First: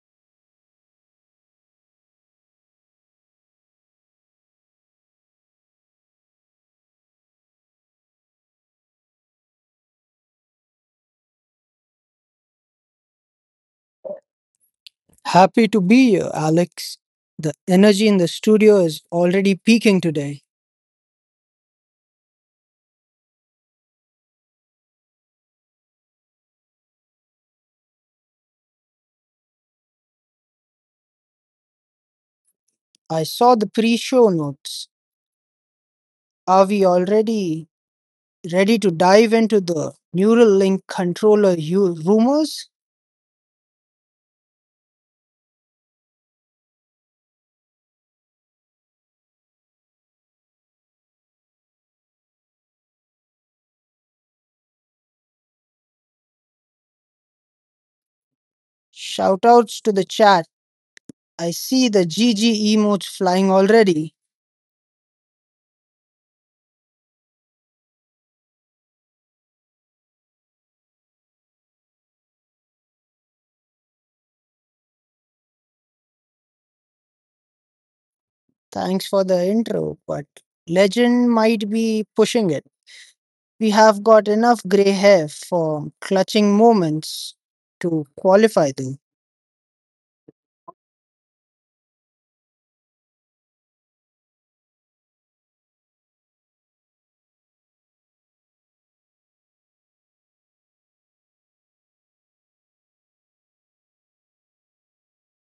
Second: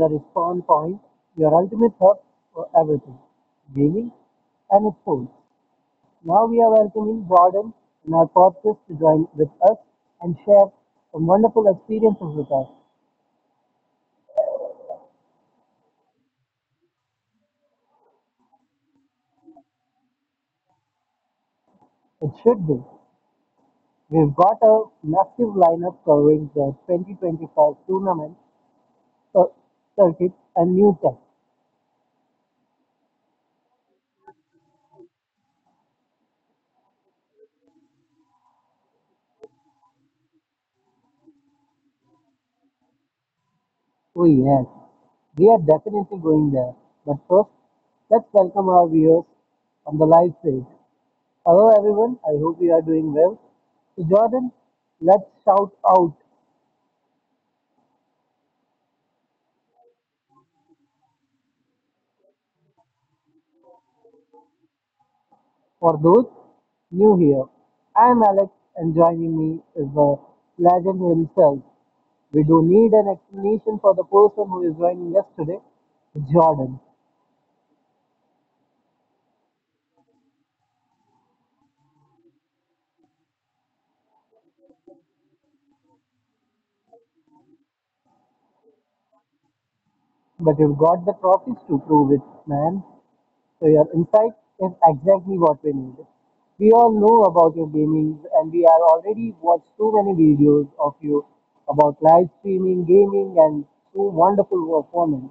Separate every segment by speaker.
Speaker 1: the Respawn Point, your ultimate hub for everything gaming and sports. Now we are welcoming Jordan in our podcast to join with us and share some wonderful experiences with us.
Speaker 2: Happy to be here, Alex. The energy in the studio is already peaking today.
Speaker 1: It should be. We've got a massive lineup covering the 2025 tournament cir- circuit and new tech.
Speaker 2: I saw the pre show notes. Are we already ready to dive into the Neuralink controller rumors?
Speaker 1: Oh yes, we are definitely going there. But first, let's welcome our viewers on the live stage. Hello everyone, I hope you are doing well. So Jordan, let's shout out
Speaker 2: Shoutouts to the chat. I see the GG emotes flying already.
Speaker 1: for those new here. I'm Alex and joining me is the legend himself. We do need an explanation for the person who is joining us today, Jordan.
Speaker 2: Thanks for the intro, but legend might be pushing it. We have got enough grey hair for clutching moments to qualify, though.
Speaker 1: But you've got the trophies to prove it, man. So your insight is exactly what we need. We all know about your gaming and we are already watched so many videos of you about live streaming, gaming and so wonderful performance.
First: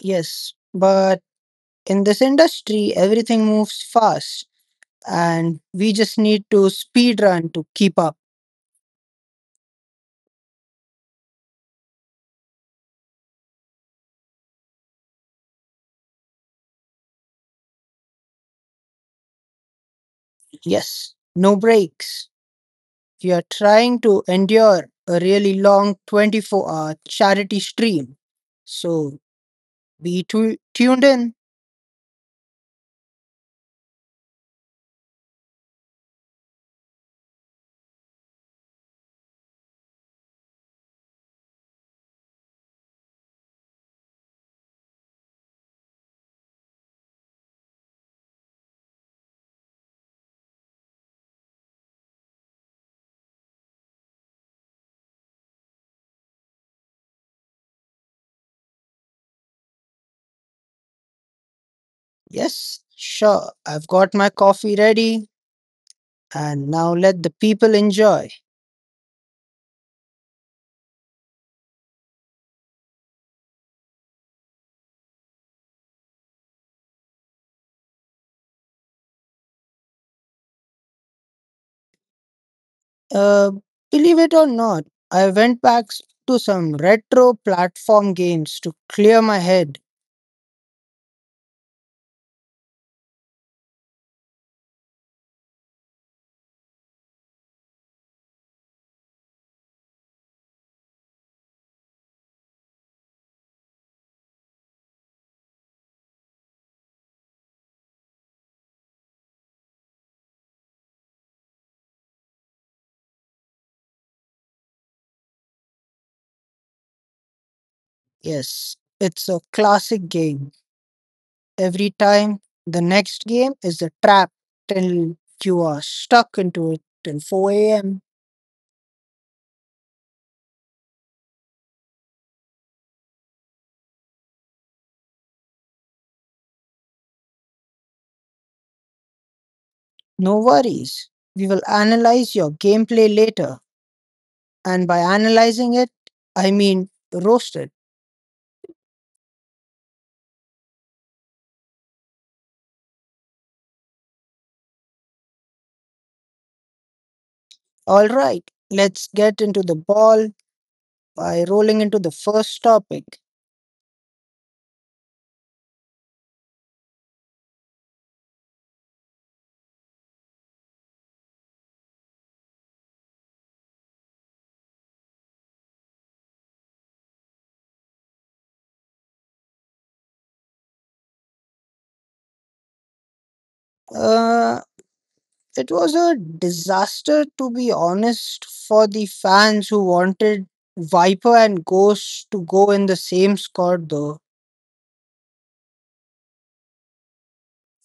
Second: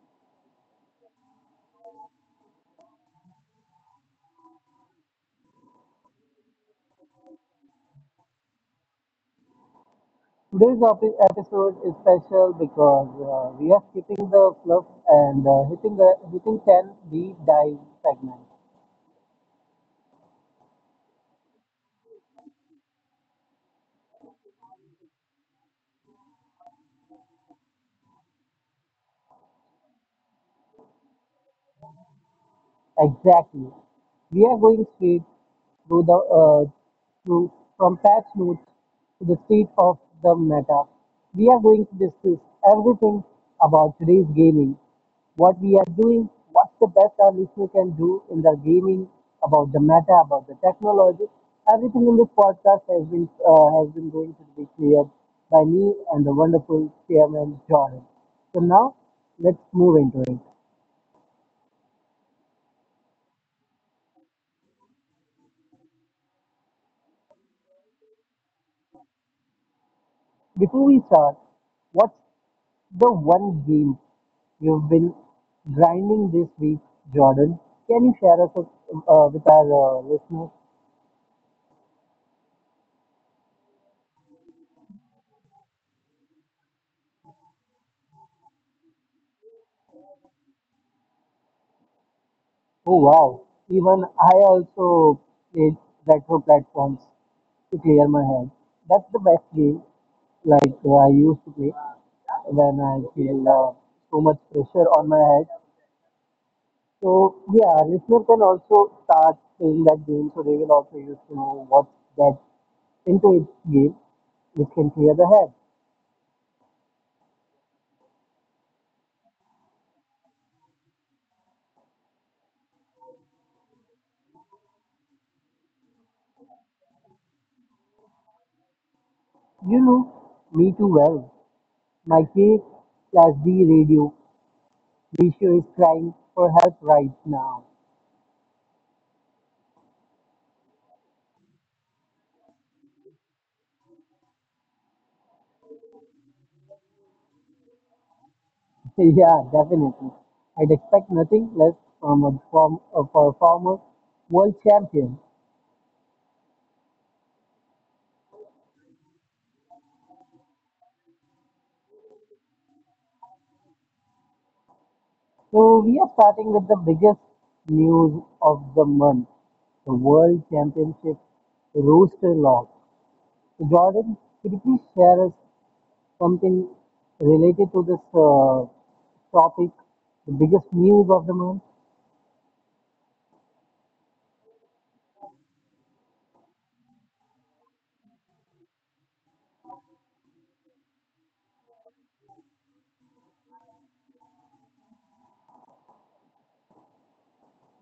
Speaker 2: Yes, but in this industry, everything moves fast and we just need to speed run to keep up.
Speaker 1: Today's episode is special because we are skipping the fluff and hitting 10 deep dive segment.
Speaker 2: Yes, no breaks. We are trying to endure a really long 24-hour charity stream. So be tuned in.
Speaker 1: Exactly. We are going straight through the through from patch notes to the state of the meta. We are going to discuss everything about today's gaming, what we are doing, what's the best our listener can do in the gaming, about the meta, about the technology. Everything in this podcast has been going to be cleared by me and the wonderful chairman Jordan. So now let's move into it.
Speaker 2: Yes, sure. I've got my coffee ready and now let the people enjoy.
Speaker 1: Before we start, what's the one game you've been grinding this week, Jordan? Can you share us with our listeners?
Speaker 2: Uh, believe it or not, I went back to some retro platform games to clear my head.
Speaker 1: Oh wow! Even I also played retro platforms to clear my head. That's the best game like I used to play when I feel so much pressure on my head. So yeah, listener can also start playing that game, so they will also used to know what that into its game, which can clear the head.
Speaker 2: Yes, it's a classic game. Every time the next game is a trap till you are stuck into it till 4 am.
Speaker 1: You know me too well. My K plus D radio ratio is crying for help right now.
Speaker 2: No worries. We will analyze your gameplay later. And by analyzing it, I mean roasted.
Speaker 1: Yeah, definitely. I'd expect nothing less for a former world champion.
Speaker 2: Alright, let's get into the ball by rolling into the first topic.
Speaker 1: So we are starting with the biggest news of the month, the World Championship Rooster Lock. So Jordan, could you please share us something related to this topic, the biggest news of the month?
Speaker 2: Uh. It was a disaster, to be honest, for the fans who wanted Viper and Ghost to go in the same squad, though.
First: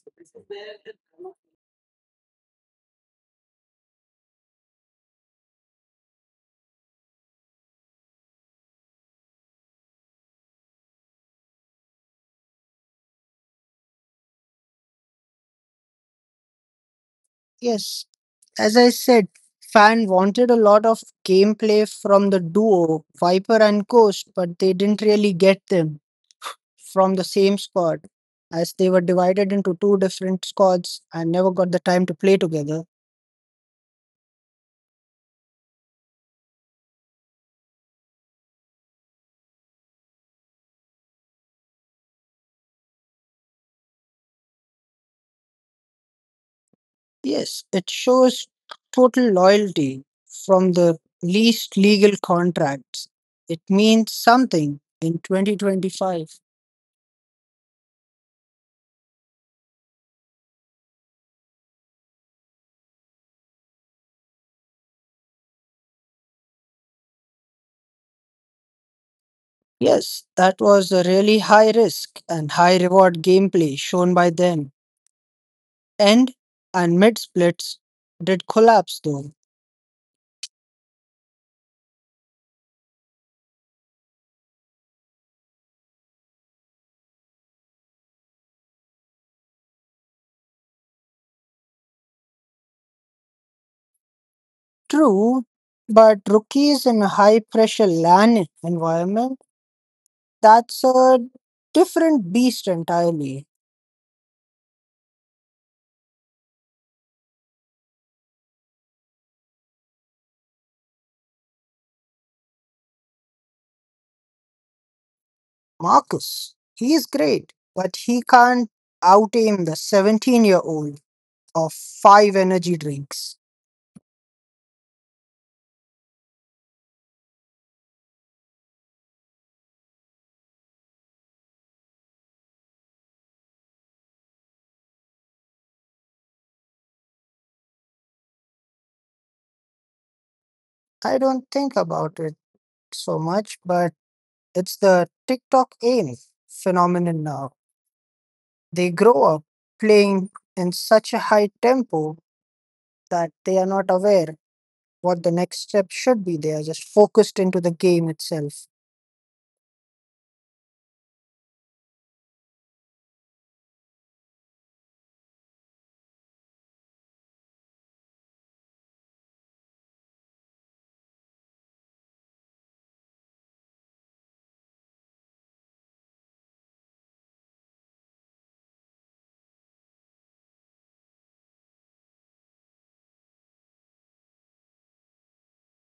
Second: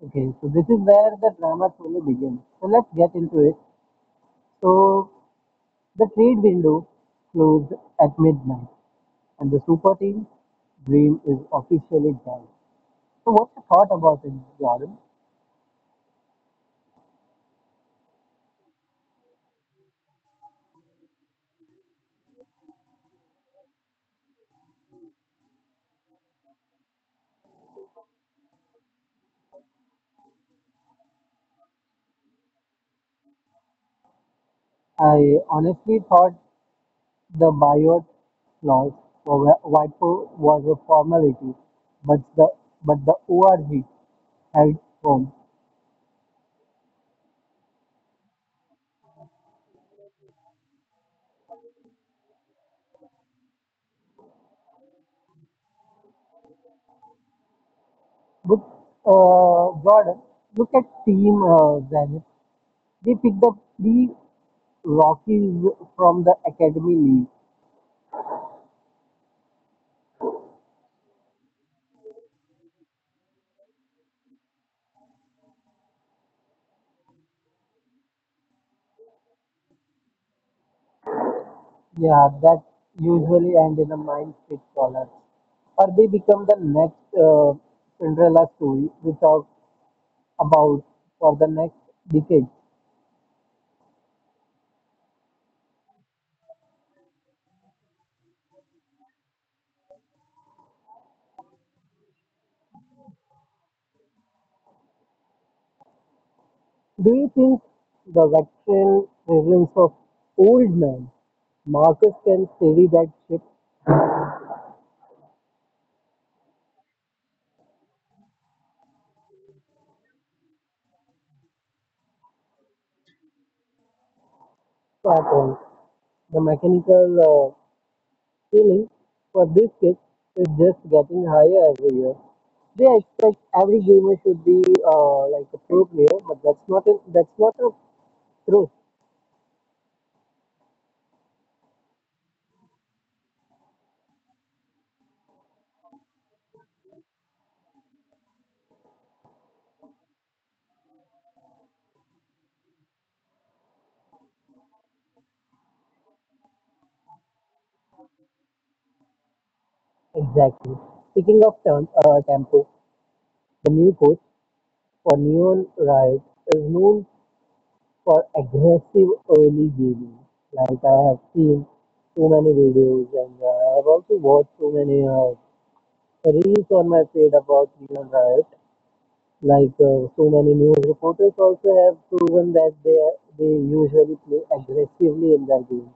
Speaker 1: Okay, so this is where the drama truly begins. So let's get into it. So the trade window closed at midnight, and the super team dream is officially done. So what's your thought about it, Jordan?
Speaker 2: Yes, as I said, fan wanted a lot of gameplay from the duo Viper and Ghost, but they didn't really get them from the same squad, as they were divided into two different squads and never got the time to play together.
Speaker 1: I honestly thought the Biot clause for WIPO was a formality, but the ORG held firm.
Speaker 2: Yes, it shows total loyalty from the least legal contracts. It means something in 2025.
Speaker 1: But Jordan, look at Team Zenit. They picked up three Rockies from the Academy League.
Speaker 2: Yes, that was a really high risk and high reward gameplay shown by them. End and mid splits did collapse though.
Speaker 1: Yeah, that usually end in a mind fit collar. Or they become the next Cinderella story we talk about for the next decade.
Speaker 2: True, but rookies in a high pressure LAN environment, that's a different beast entirely.
Speaker 1: Do you think the veteran presence of old man Marcus can steady that ship
Speaker 2: Marcus. He is great, but he can't out aim the 17-year-old of five energy drinks.
Speaker 1: at all? The mechanical ceiling for this kid is just getting higher every year. They expect every gamer should be like a pro player, but that's not a truth
Speaker 2: I don't think about it so much, but it's the TikTok aim phenomenon now. They grow up playing in such a high tempo that they are not aware what the next step should be. They are just focused into the game itself.
Speaker 1: exactly. Speaking of tempo, the new coach for Neon Riot is known for aggressive early gaming. Like I have seen so many videos and I have also watched so many reels on my feed about Neon Riot. Like so many news reporters also have proven that they usually play aggressively in their games.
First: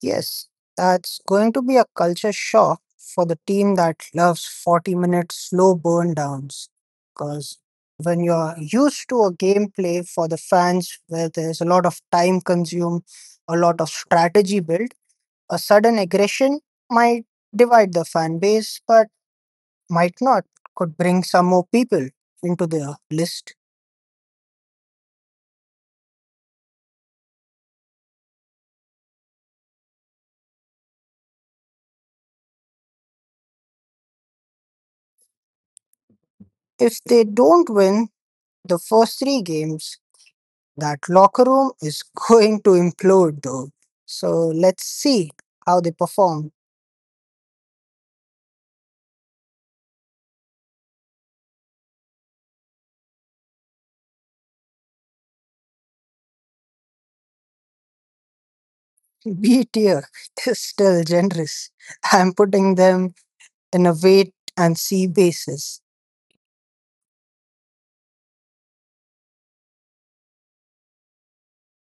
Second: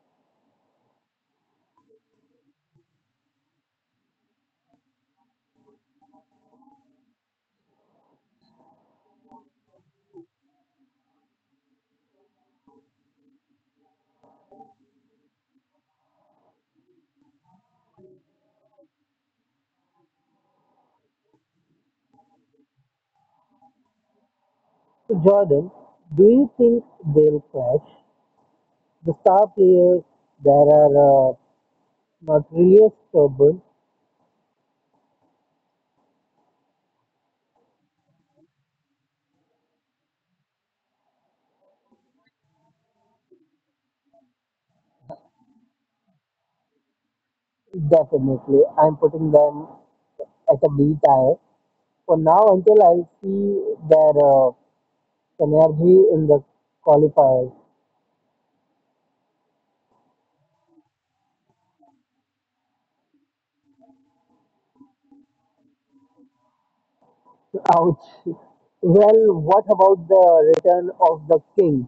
Speaker 2: Yes, that's going to be a culture shock for the team that loves 40-minute slow burn downs. Because when you're used to a gameplay for the fans where there's a lot of time consumed, a lot of strategy built, a sudden aggression might divide the fan base, but might not, could bring some more people into their list.
Speaker 1: So Jordan, do you think they'll crash? The star players that are not really as stubborn,
Speaker 2: If they don't win the first three games, that locker room is going to implode though. So let's see how they perform.
Speaker 1: definitely. I'm putting them at a B tier for now, until I see their energy in the qualifiers.
Speaker 2: B tier is still generous. I'm putting them in a wait and see basis.
Speaker 1: Ouch. Well, what about the return of the king?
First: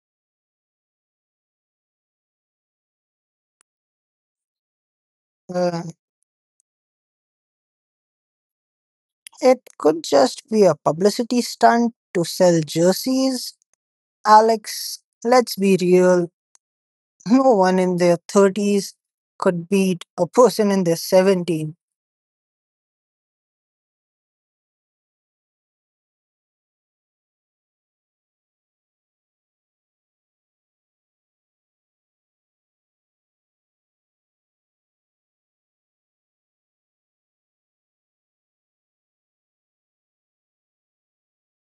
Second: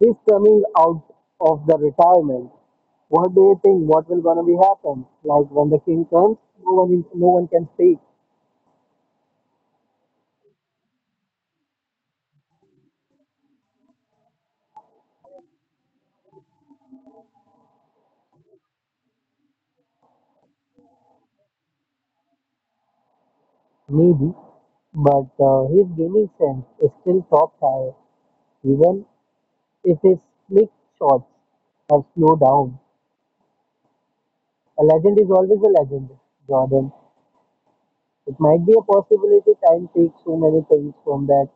Speaker 1: He's coming out of the retirement. What do you think? What will gonna be happen? Like when the
Speaker 2: Uh,
Speaker 1: king comes, no one can speak.
Speaker 2: it could just be a publicity stunt to sell jerseys. Alex, let's be real. No one in their 30s could beat a person in their 70s.
Speaker 1: Maybe, but his gaming sense is still top tier, even if his slick shots have slowed down. A legend is always a legend, Jordan. It might be a possibility. Time takes so many things from that.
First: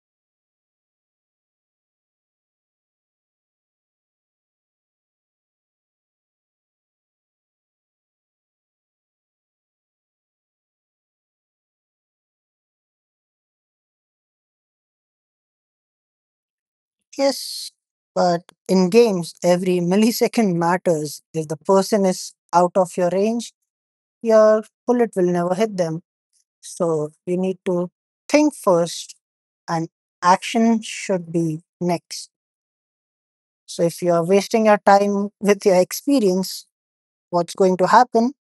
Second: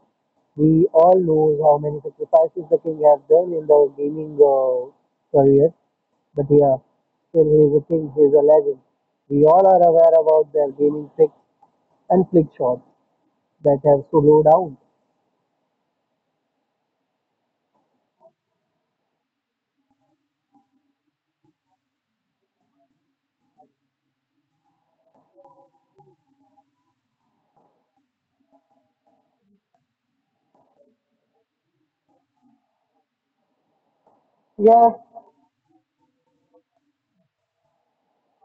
Speaker 1: We all know how many sacrifices the king has done in the gaming career. But yeah, still he is a king, he is a legend. We all are aware about their gaming tricks and flick shots that have slowed down.
Speaker 2: Yes, but in games, every millisecond matters. If the person is out of your range, your bullet will never hit them. So you need to think first, and action should be next. So if you are wasting your
Speaker 1: Yeah,
Speaker 2: time with your experience, what's going to happen?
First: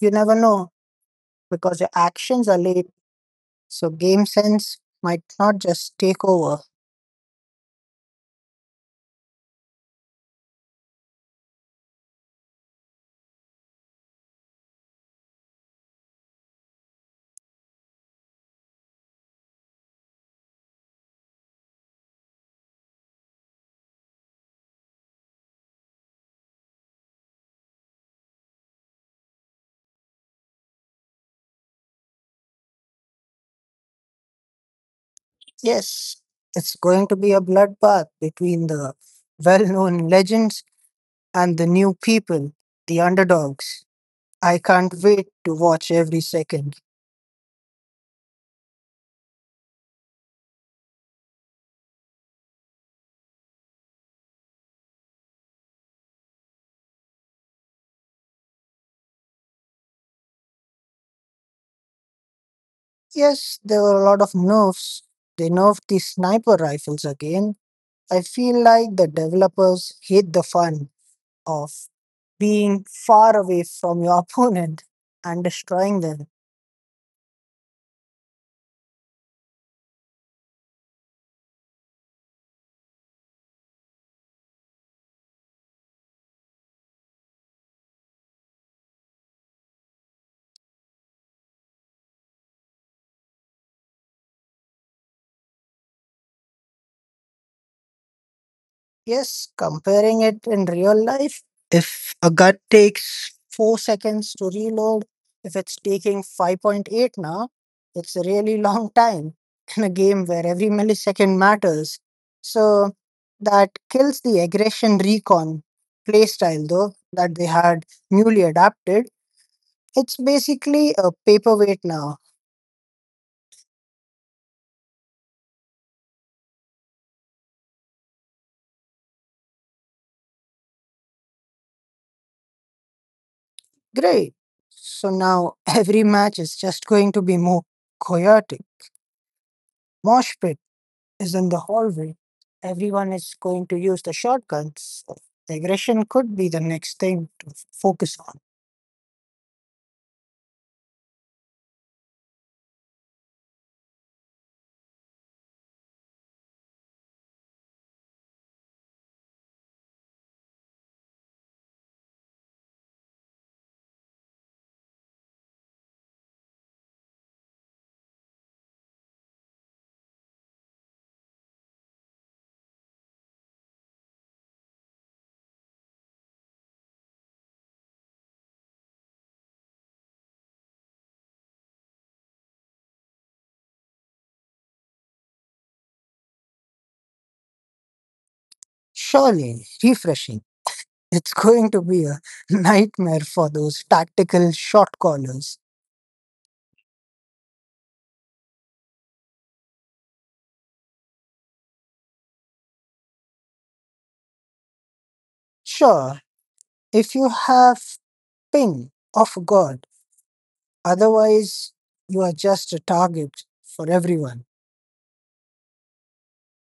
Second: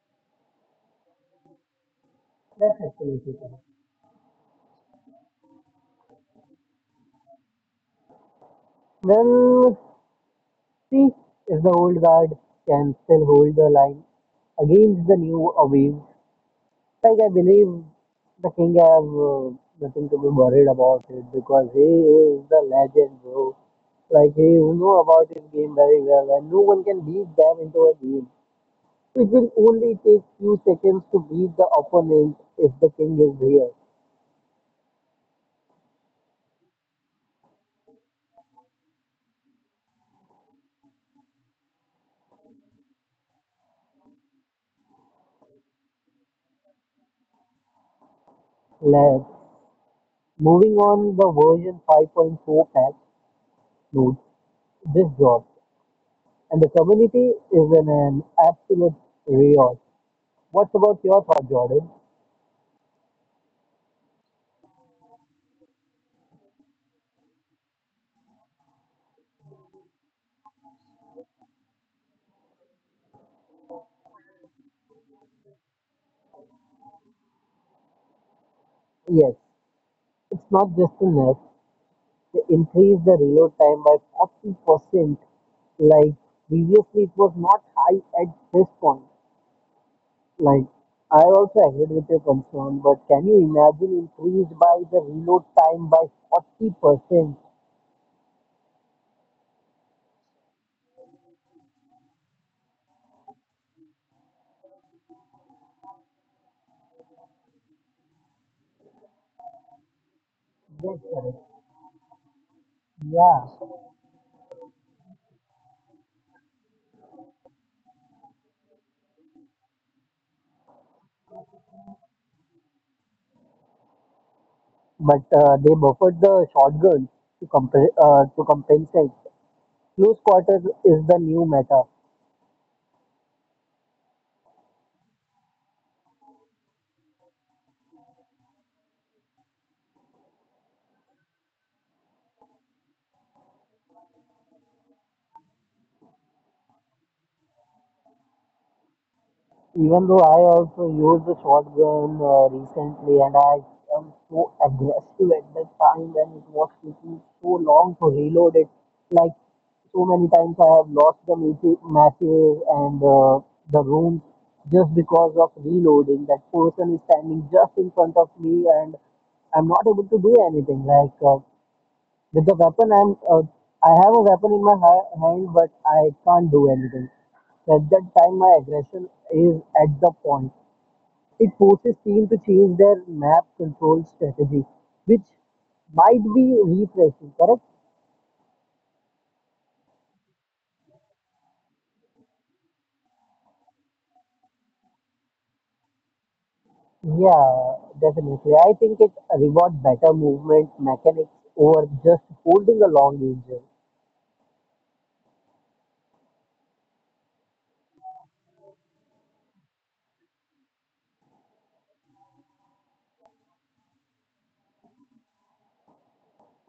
Speaker 2: You never know because your actions are
Speaker 1: that's
Speaker 2: late.
Speaker 1: absolutely correct.
Speaker 2: So game sense might not just take over.
Speaker 1: Well, see if the old guard can still hold the line against the new waves. Like I believe the king have nothing to be worried about it because he is the legend, bro. Like he know about his game very well, and no one can beat them into a game. It will only take few seconds to beat the opponent if the king is here.
Speaker 2: Yes, it's going to be a bloodbath between the well known legends and the new people, the underdogs. I can't wait to watch every second.
Speaker 1: Let's moving on the version 5.4 patch notes this job, and the community is in an absolute riot. What's about your thought, Jordan?
Speaker 2: Yes, there were a lot of nerfs. They nerfed the sniper rifles again. I feel like the developers hate the fun of being far away from your opponent and destroying them.
Speaker 1: Yes, it's not just a nerf. They increased the reload time by 40%. Like previously, it was not high at this point. Like I also agreed with your concern, but can you imagine increased by the reload time by 40%?
Speaker 2: Yes, comparing it in real life, if a gut takes 4 seconds to reload, if it's taking 5.8 now, it's a really long time in a game where every
Speaker 1: Yes,
Speaker 2: millisecond
Speaker 1: correct.
Speaker 2: matters. So
Speaker 1: Yeah,
Speaker 2: that kills the aggression recon playstyle, though, that they had newly adapted. It's basically a paperweight now.
Speaker 1: but they buffered the shotguns to, to compensate. Close quarters is the new meta.
Speaker 2: Great. So now every match is just going to be more chaotic, mosh pit is in the hallway. Everyone is going to use the shotguns. So digression could be the next thing to focus on.
Speaker 1: Even though I also used the shotgun recently and I am so aggressive at that time and it was taking so long to reload it. Like so many times I have lost the matches and the room just because of reloading. That person is standing just in front of me and I'm not able to do anything. Like, with the weapon, I have a weapon in my hand, but I can't do anything. At that time, my aggression is at the point. It forces team to change their map control strategy, which might be refreshing. Correct?
Speaker 2: Surely, refreshing. It's going to be a nightmare for those tactical shot callers.
Speaker 1: Yeah, definitely. I think it rewards better movement mechanics over just holding a long angel.
Speaker 2: Sure, if you have ping of God, otherwise, you are just a target for everyone.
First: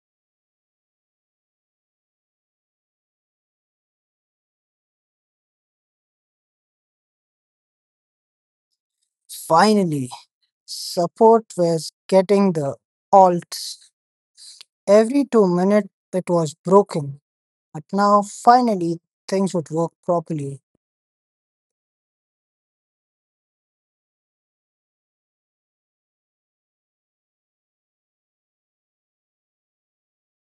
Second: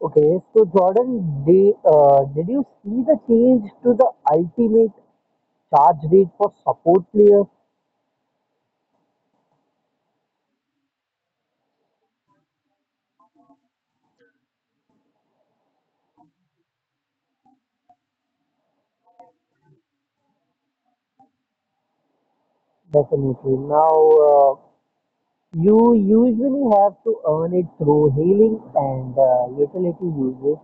Speaker 1: Okay, so Jordan, did you see the change to the ultimate charge rate for support players?
Speaker 2: Finally, support was getting the alts. Every 2 minutes, it was broken. But now, finally, things would work properly.
Speaker 1: Definitely. Now, uh, you usually have to earn it through healing and utility uses,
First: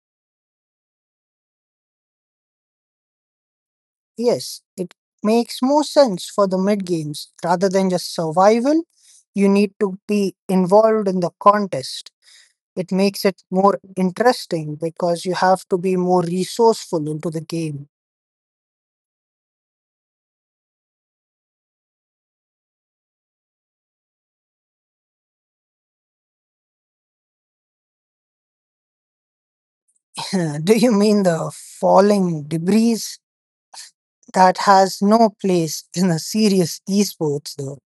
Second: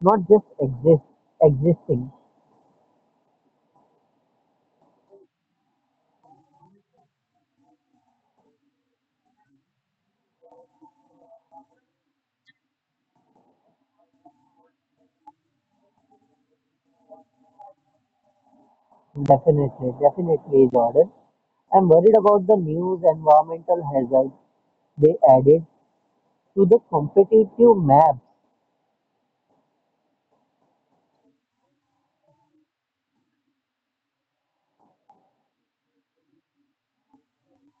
Speaker 1: not just existing.
Speaker 2: Yes, it makes more sense for the mid games. Rather than just survival, you need to be involved in the contest. It makes it more interesting because you have to be more resourceful into the game.
Speaker 1: Definitely, definitely, Jordan. I'm worried about the news environmental hazard they added to the competitive map.
Speaker 2: Do you mean the falling debris that has no place in a serious esports though?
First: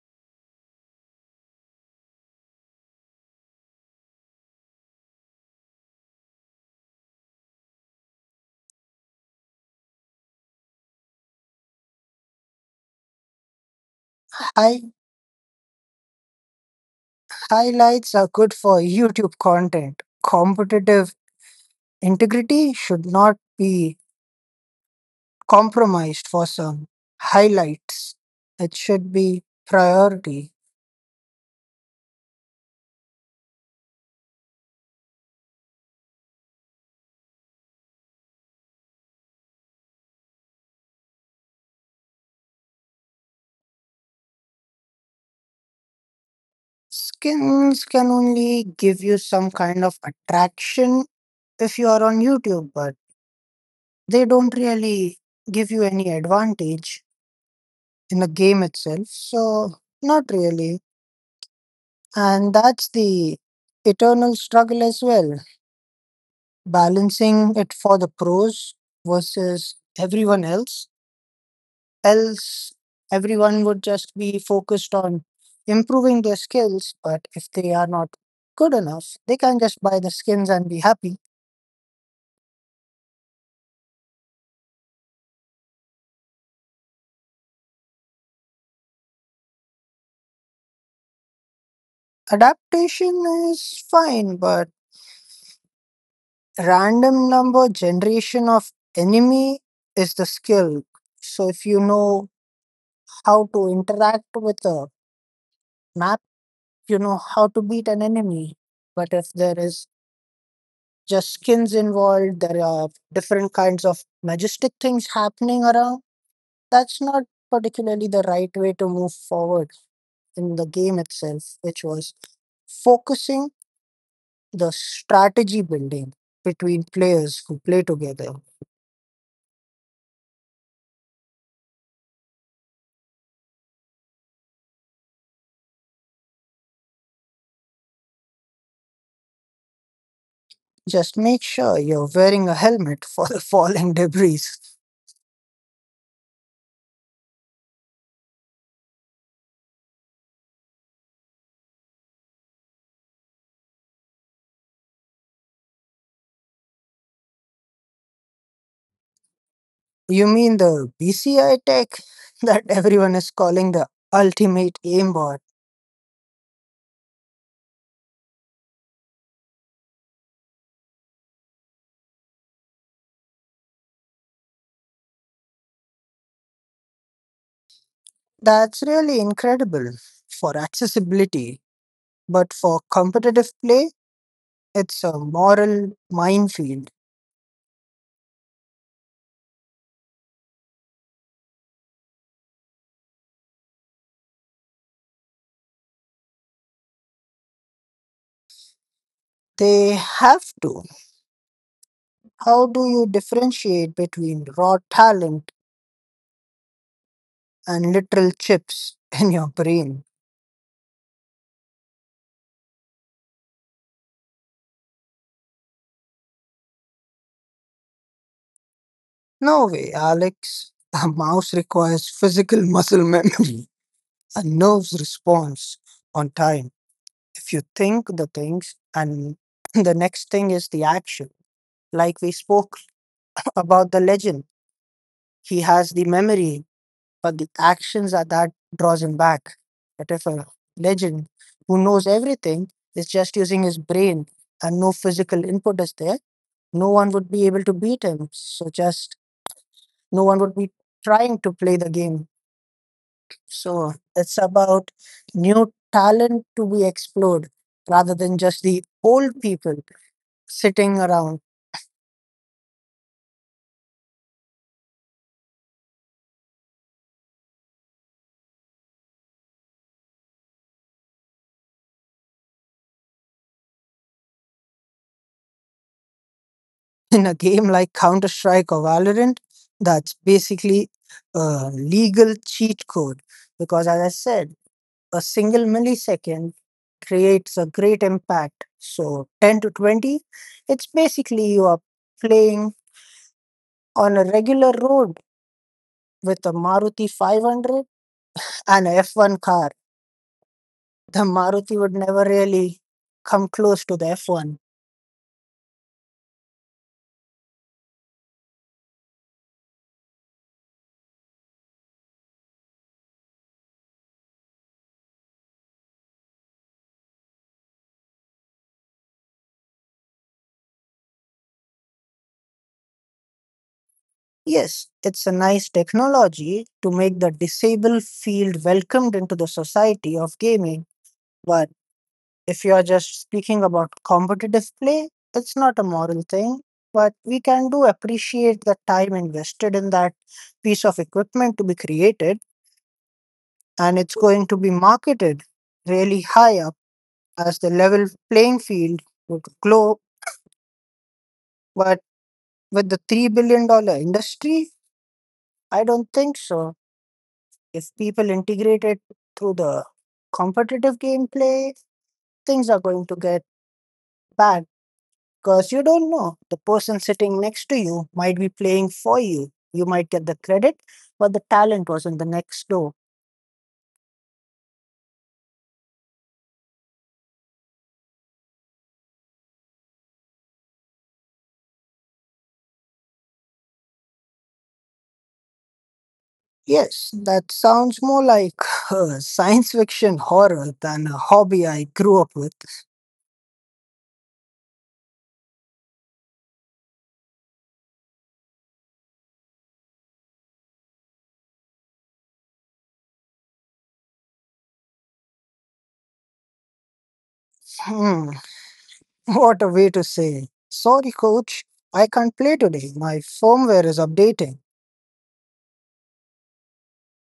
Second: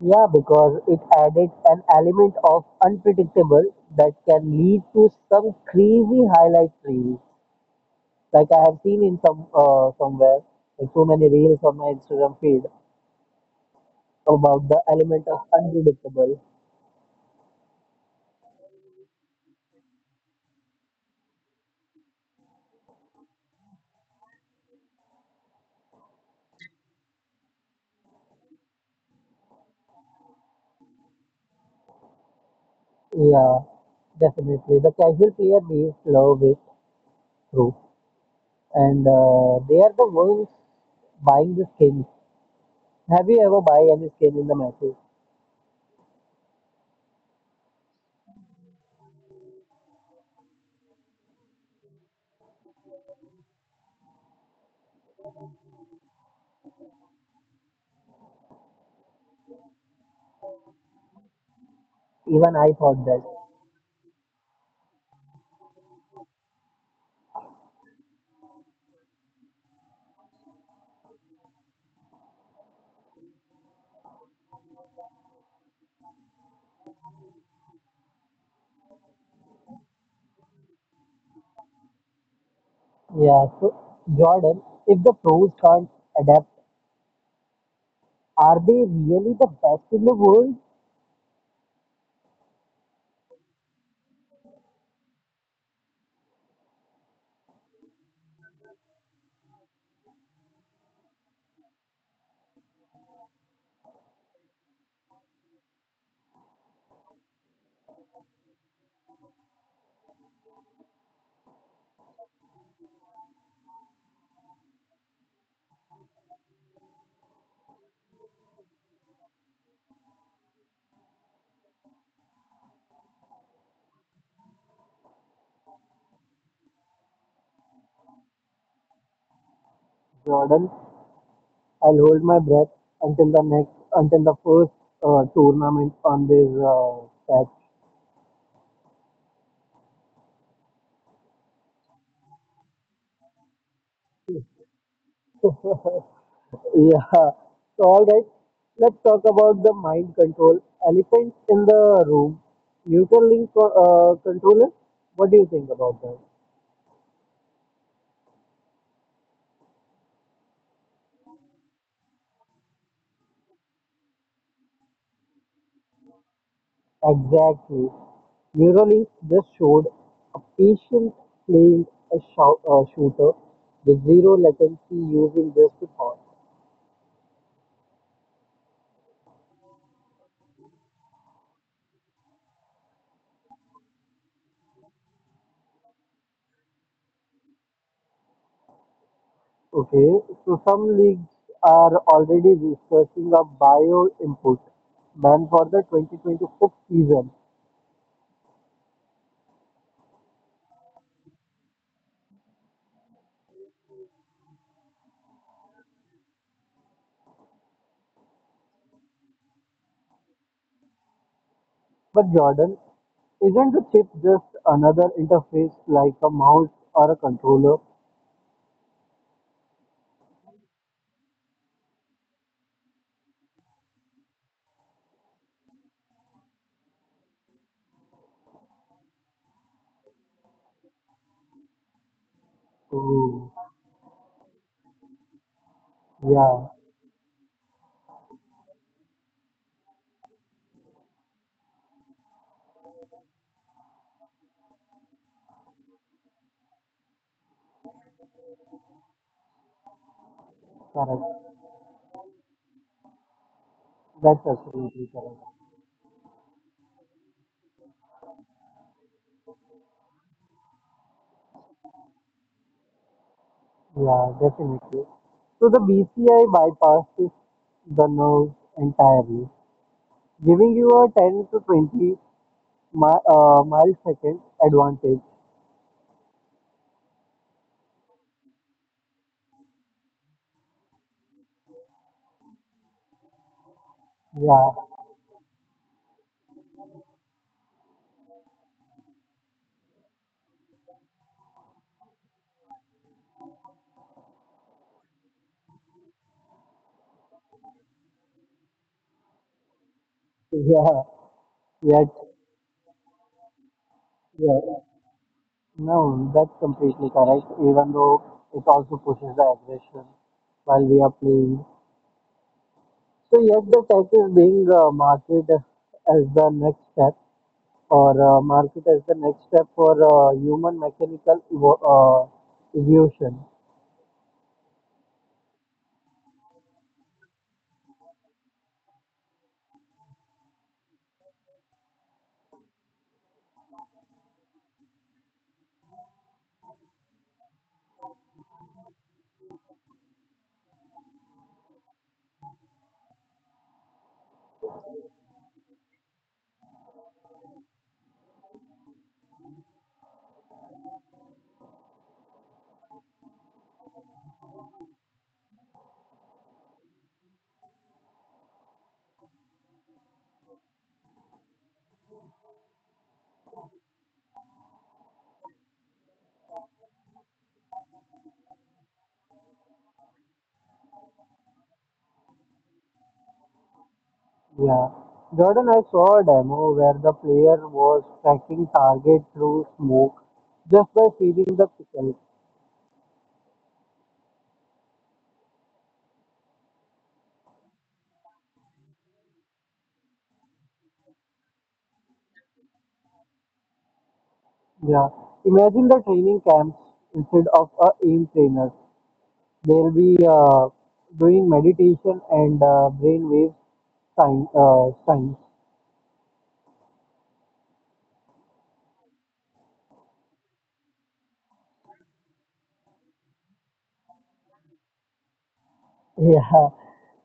Speaker 1: Yeah, because it added an element of unpredictable that can lead to some crazy highlight reels. Like I have seen in some somewhere, like so many reels on my Instagram feed about the
Speaker 2: High
Speaker 1: element of unpredictable.
Speaker 2: highlights are good for YouTube content. Competitive integrity should not be compromised for some highlights. It should be priority.
Speaker 1: Yeah, definitely. The casual player needs love it through, and they are the ones buying the skins. Have you ever buy any skin in the matches?
Speaker 2: Skins can only give you some kind of attraction if you are on YouTube, but they don't really give you any advantage in the game itself. So, not really.
Speaker 1: Even
Speaker 2: And
Speaker 1: I
Speaker 2: that's
Speaker 1: thought that.
Speaker 2: the eternal struggle as well, balancing it for the pros versus everyone else. Else, everyone would just be focused on improving their skills. But if they are not good enough, they can just buy the skins and be happy.
Speaker 1: Yeah. So Jordan, if the pros can't adapt, are they really the best in the world?
Speaker 2: Adaptation is fine, but random number generation of enemy is the skill. So if you know how to interact with a map, you know how to beat an enemy. But if there is just skins involved, there are different kinds of majestic things happening around. That's not particularly the right way to move forward in the game itself, which was focusing the strategy building between players who play together.
Speaker 1: Jordan, I'll hold my breath until the first tournament on this patch.
Speaker 2: Just make sure you're wearing a helmet for the falling debris.
Speaker 1: Yeah. So all right, let's talk about the mind control elephant in the room. Neuralink controller. What do you think about that?
Speaker 2: You mean the BCI tech that everyone is calling the ultimate aimbot?
Speaker 1: Exactly. Neuralink just showed a patient playing a shooter with zero latency using just a thought.
Speaker 2: That's really incredible for accessibility, but for competitive play, it's a moral minefield.
Speaker 1: Okay, so some leagues are already researching a bio input ban for the 2026 season.
Speaker 2: They have to. How do you differentiate between raw talent and literal chips in your brain?
Speaker 1: But Jordan, isn't the chip just another interface like a mouse or a controller?
Speaker 2: No way, Alex. A mouse requires physical muscle memory and nerves response on time. If you think the things and the next thing is the action, like we spoke
Speaker 1: Oh,
Speaker 2: about the legend, he has the memory
Speaker 1: yeah,
Speaker 2: but the actions that that draws him back. But if a legend who knows everything is just using his brain and no physical input is there, no one would be able to beat him. So just no one would be trying
Speaker 1: correct.
Speaker 2: to play the game. So it's
Speaker 1: That's
Speaker 2: about
Speaker 1: absolutely correct.
Speaker 2: new talent to be explored rather than just the old people sitting around
Speaker 1: Yeah, definitely. So the BCI bypasses the nerves entirely, giving you a 10 to 20 millisecond advantage.
Speaker 2: in a game like Counter Strike or Valorant. That's basically a legal cheat code because, as I said,
Speaker 1: Yeah,
Speaker 2: a single millisecond creates a great impact. So 10 to 20, it's basically you are playing on a regular road with a Maruti 500 and a F1 car.
Speaker 1: yeah,
Speaker 2: The Maruti would
Speaker 1: Yet,
Speaker 2: never really come close to the
Speaker 1: yeah,
Speaker 2: F1.
Speaker 1: no, that's completely correct. Even though it also pushes the aggression while we are playing. So yet the tech is being marketed as the next step for human mechanical evolution.
Speaker 2: Yes, it's a nice technology to make the disabled feel welcomed into the society of gaming, but if you are just speaking about competitive play, it's not a moral thing, but we can do appreciate the time invested in that piece of equipment to be created, and it's going to be marketed really high up as the level playing field would glow. But with the $3 billion dollar industry, I don't think so. If people integrate it through the competitive gameplay, things are going to get bad. Because you don't know, the person sitting next to you might be playing for you. You might get the credit, but the talent was in the next door.
Speaker 1: Yeah, Jordan, I saw a demo where the player was tracking target through smoke just by feeding the pickle.
Speaker 2: Yes, that sounds more like science fiction horror than a hobby I grew up with.
Speaker 1: Yeah. Imagine the training camps instead of a aim trainer. They'll be doing meditation and brainwave science.
Speaker 2: Hmm, what a way to say. Sorry, coach, I can't play today. My firmware is updating.
Speaker 1: Yeah.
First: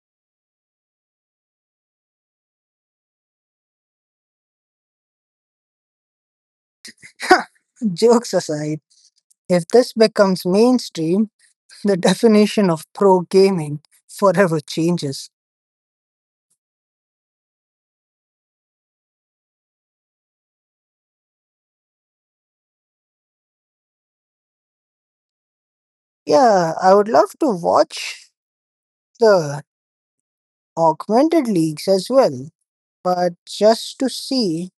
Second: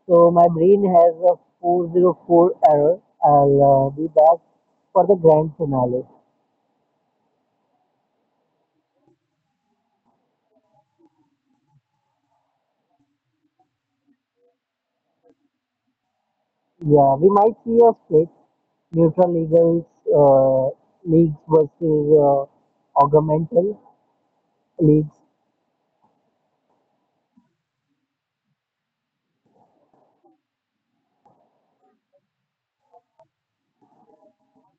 Speaker 1: So my brain has a 404 error. I'll be back for the grand finale.
Speaker 2: Jokes aside, if this becomes mainstream, the definition of pro gaming forever changes.
Speaker 1: Yeah, we might see a split. Neutral legals, uh, leagues versus augmental leagues.
Speaker 2: Yeah, I would love to watch the augmented leagues as well, but just to see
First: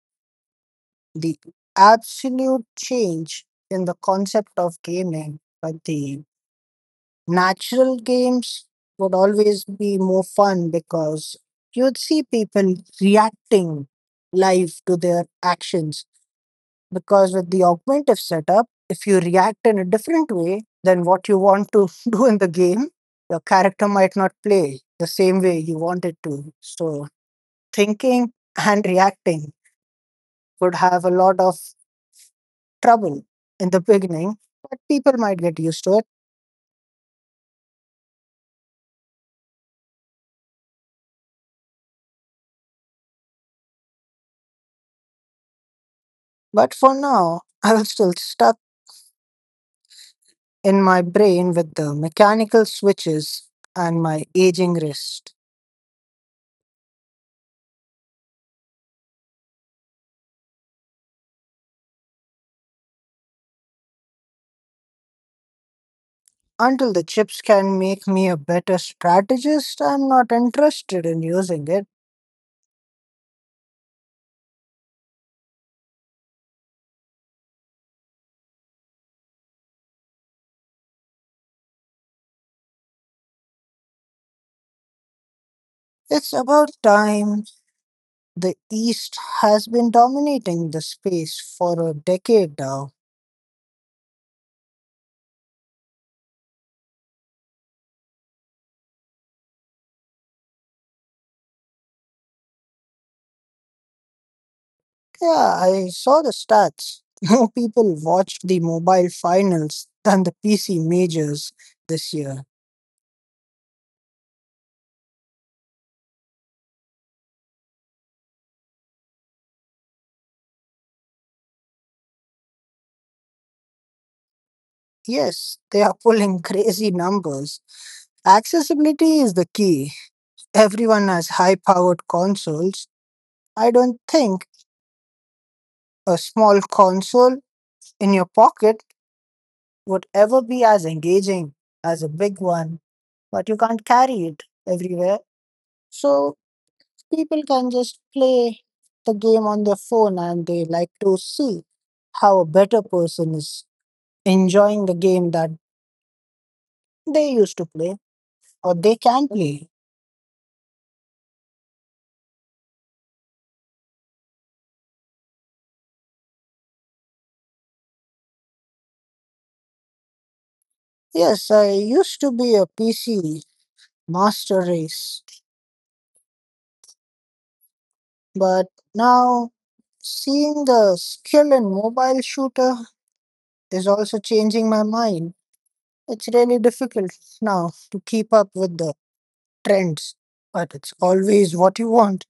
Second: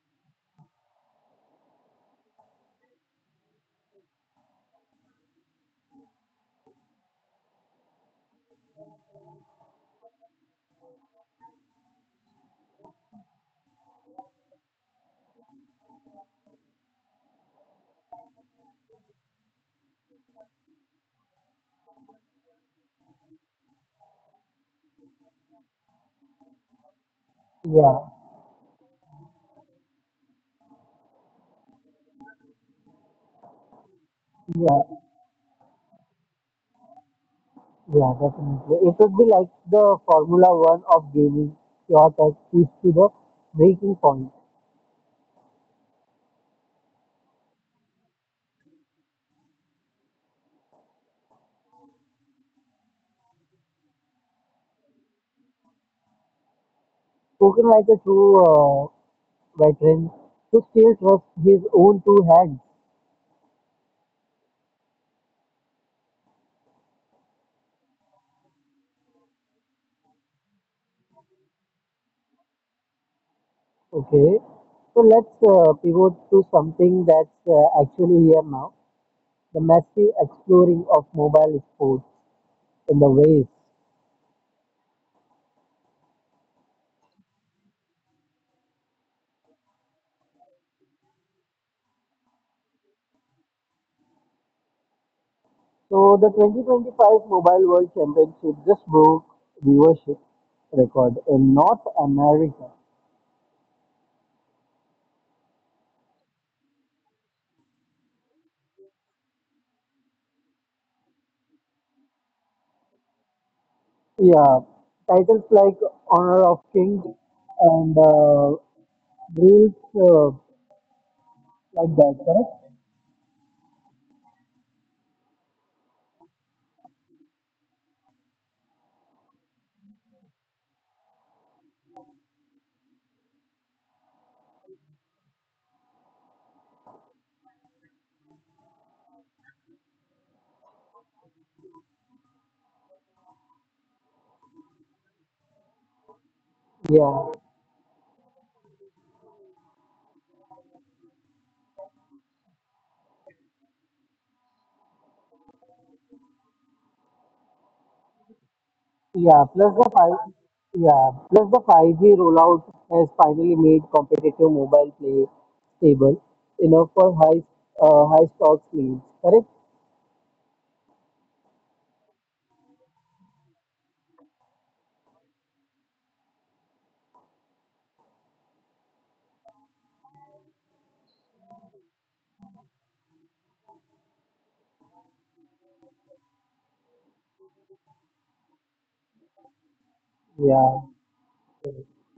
Speaker 2: the absolute change in the concept of gaming. But the natural games would always be more fun because you'd see people reacting live to their actions. Because with the augmentative setup, if you react in a different way than what you want to do in the game, your character might not play the same way you want it to. So
Speaker 1: Yeah,
Speaker 2: thinking and reacting would have a lot of trouble in the beginning, but
Speaker 1: yeah,
Speaker 2: people might get used to it.
Speaker 1: yeah, definitely. It would be like the Formula One of gaming. Your tech is to the breaking point.
Speaker 2: But for now, I was still stuck in my brain with the mechanical switches and my aging wrist.
Speaker 1: Spoken Tokenizer Two veteran who still trusts his own two hands.
Speaker 2: Until the chips can make me a better strategist, I'm not interested in using it.
Speaker 1: Okay, so let's pivot to something that's actually here now: the massive exploring of mobile sports in the waves.
Speaker 2: It's about time. The East has been dominating the space for a decade now.
Speaker 1: So the 2025 Mobile World Championship just broke viewership record in North America.
Speaker 2: Yeah, I saw the stats. More people watched the mobile finals than the PC majors this year.
Speaker 1: Yeah, titles like Honor of Kings and reels uh, like that, correct?
Speaker 2: Yes, they are pulling crazy numbers. Accessibility is the key. Everyone has high powered consoles. I don't think a small console in your pocket would ever be as engaging as a big one, but you can't carry it everywhere. So people
Speaker 1: Yeah.
Speaker 2: can just play the game on their phone and they like to see how a better person is enjoying the game that they used to play or they can
Speaker 1: Yeah,
Speaker 2: play.
Speaker 1: plus the 5, yeah, plus the 5G rollout has finally made competitive mobile play stable enough for high stock needs. Correct?
Speaker 2: Yes, I used to be a PC master race, but now seeing the skill in mobile shooter is also changing my mind. It's really difficult now to keep up with the trends, but
Speaker 1: Yeah,
Speaker 2: it's always what you want.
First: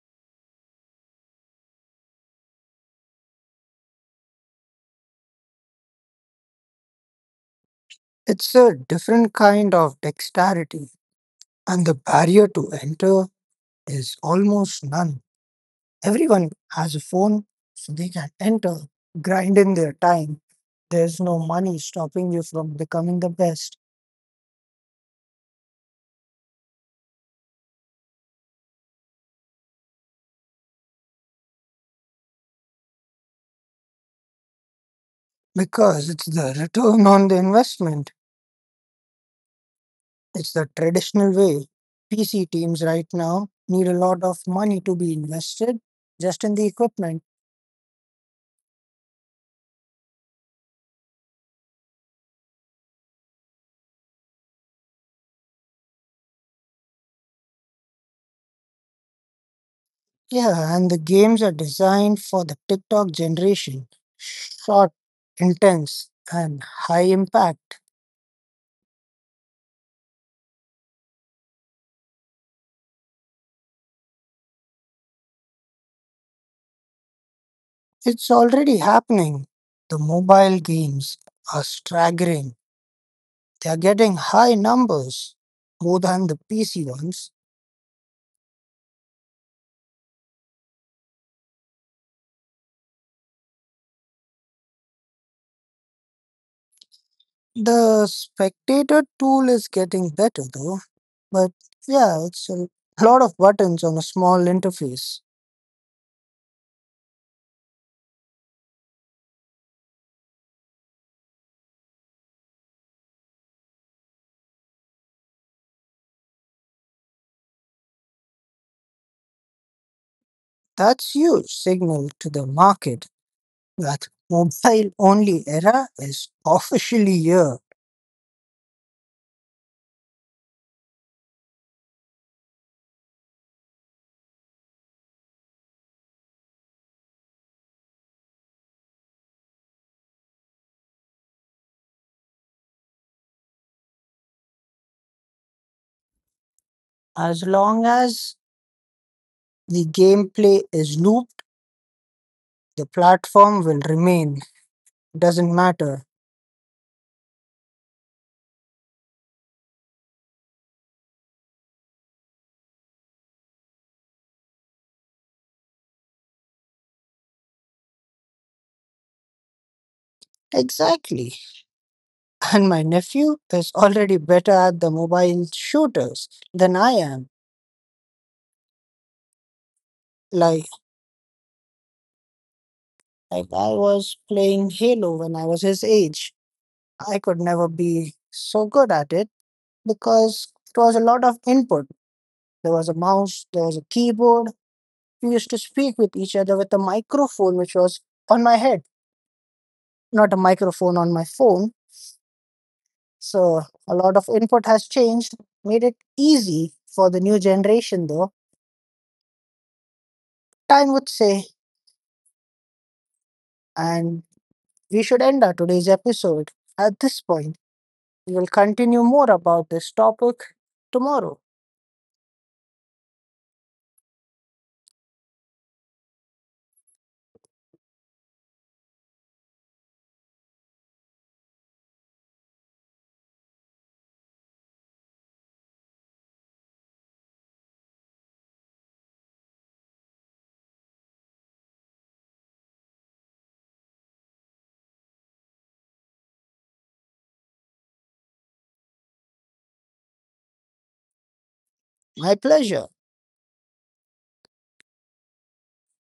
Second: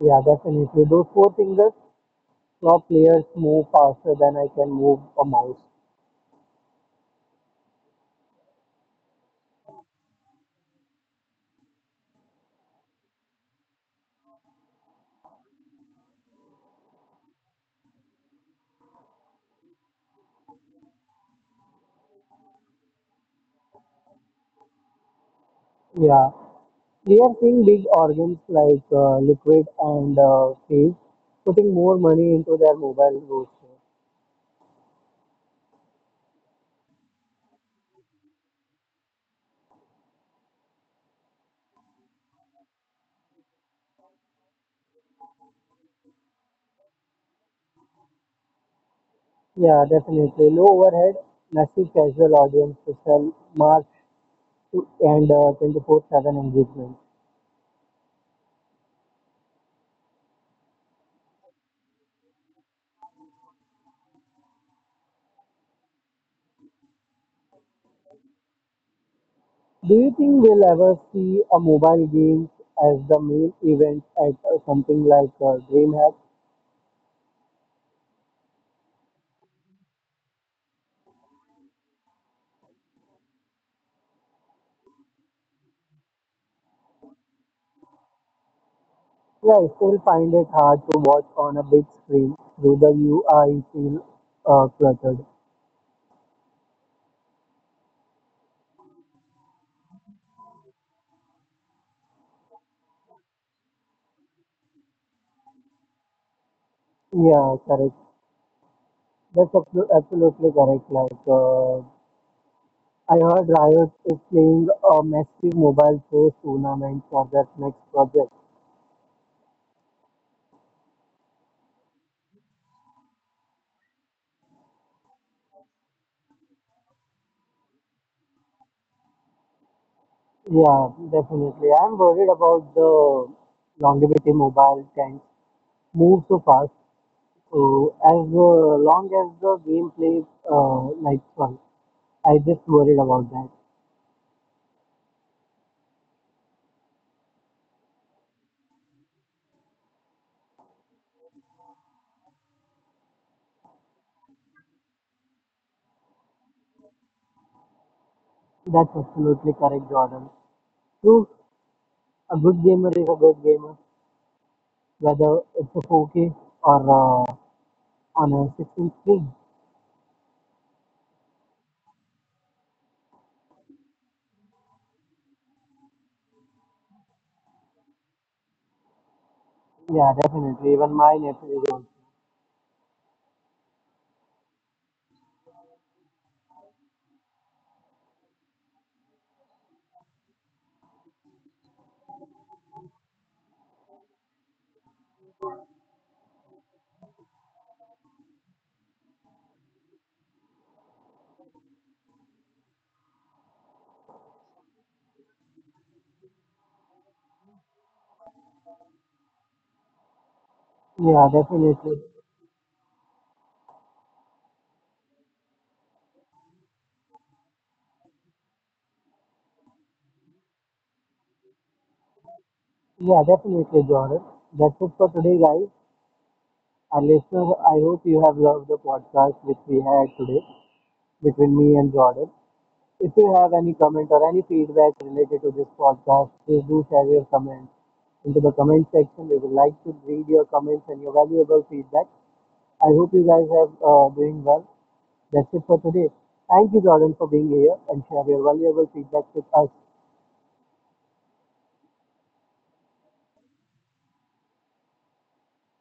Speaker 1: yeah, definitely. Those four fingers now players move faster than I can move a mouse.
Speaker 2: It's a different kind of dexterity, and the barrier to enter is almost none. Everyone has a phone, so they can enter, grind in their time. There's no money stopping you from becoming the best
Speaker 1: Yeah, we are seeing big organs like Liquid and Phase putting more money into their mobile roster.
Speaker 2: because it's the return on the investment. It's the traditional way. PC teams right now need a lot of money to be invested just in the equipment.
Speaker 1: Yeah, definitely. Low overhead, massive casual audience to sell mass and 24/7 engagement.
Speaker 2: Yeah, and the games are designed for the TikTok generation. Short, intense, and high impact.
Speaker 1: Do you think we'll ever see a mobile game as the main event at something like DreamHack?
Speaker 2: It's already happening. The mobile games are staggering. They are getting high numbers, more than the PC ones.
Speaker 1: Yeah, I still find it hard to watch on a big screen through the UI feel cluttered.
Speaker 2: The spectator tool is getting better though. But yeah, it's a lot of buttons on a small interface.
Speaker 1: Yeah, correct. That's absolutely correct. Like I heard Riot is playing a massive mobile first tournament for that next project.
Speaker 2: That's huge signal to the market. That mobile only era is officially here.
Speaker 1: Yeah, definitely. I'm worried about the longevity mobile 10 move so fast. So as long as the game plays like fun, I just worried about that.
Speaker 2: As long as the gameplay is looped, the platform will remain. Doesn't matter.
Speaker 1: That's absolutely correct, Jordan. True, a good gamer is a good gamer, whether it's a 4K or on a 16 screen.
Speaker 2: Exactly. And my nephew is already better at the mobile shooters than I am.
Speaker 1: Yeah, definitely.
Speaker 2: Like,
Speaker 1: Even my nephew is also.
Speaker 2: like I was playing Halo when I was his age. I could never be so good at it because it was a lot of input. There was a mouse, there was a keyboard, we used to speak with each other with a microphone which was on my head, not a microphone on my phone. So a lot of input has changed, made it easy for the new generation though, time would say.
Speaker 1: Yeah, definitely.
Speaker 2: And we should end our today's episode at this point. We will continue more about this topic tomorrow.
Speaker 1: Yeah, definitely, Jordan. That's it for today, guys. Our listeners, I hope you have loved the podcast which we had today between me and Jordan. If you have any comment or any feedback related to this podcast, please do share your comments into the comment section. We would like to read your comments and your valuable feedback. I hope you guys are doing well. That's it for today. Thank you, Jordan, for being here and share your valuable feedback with us.
Speaker 2: My pleasure.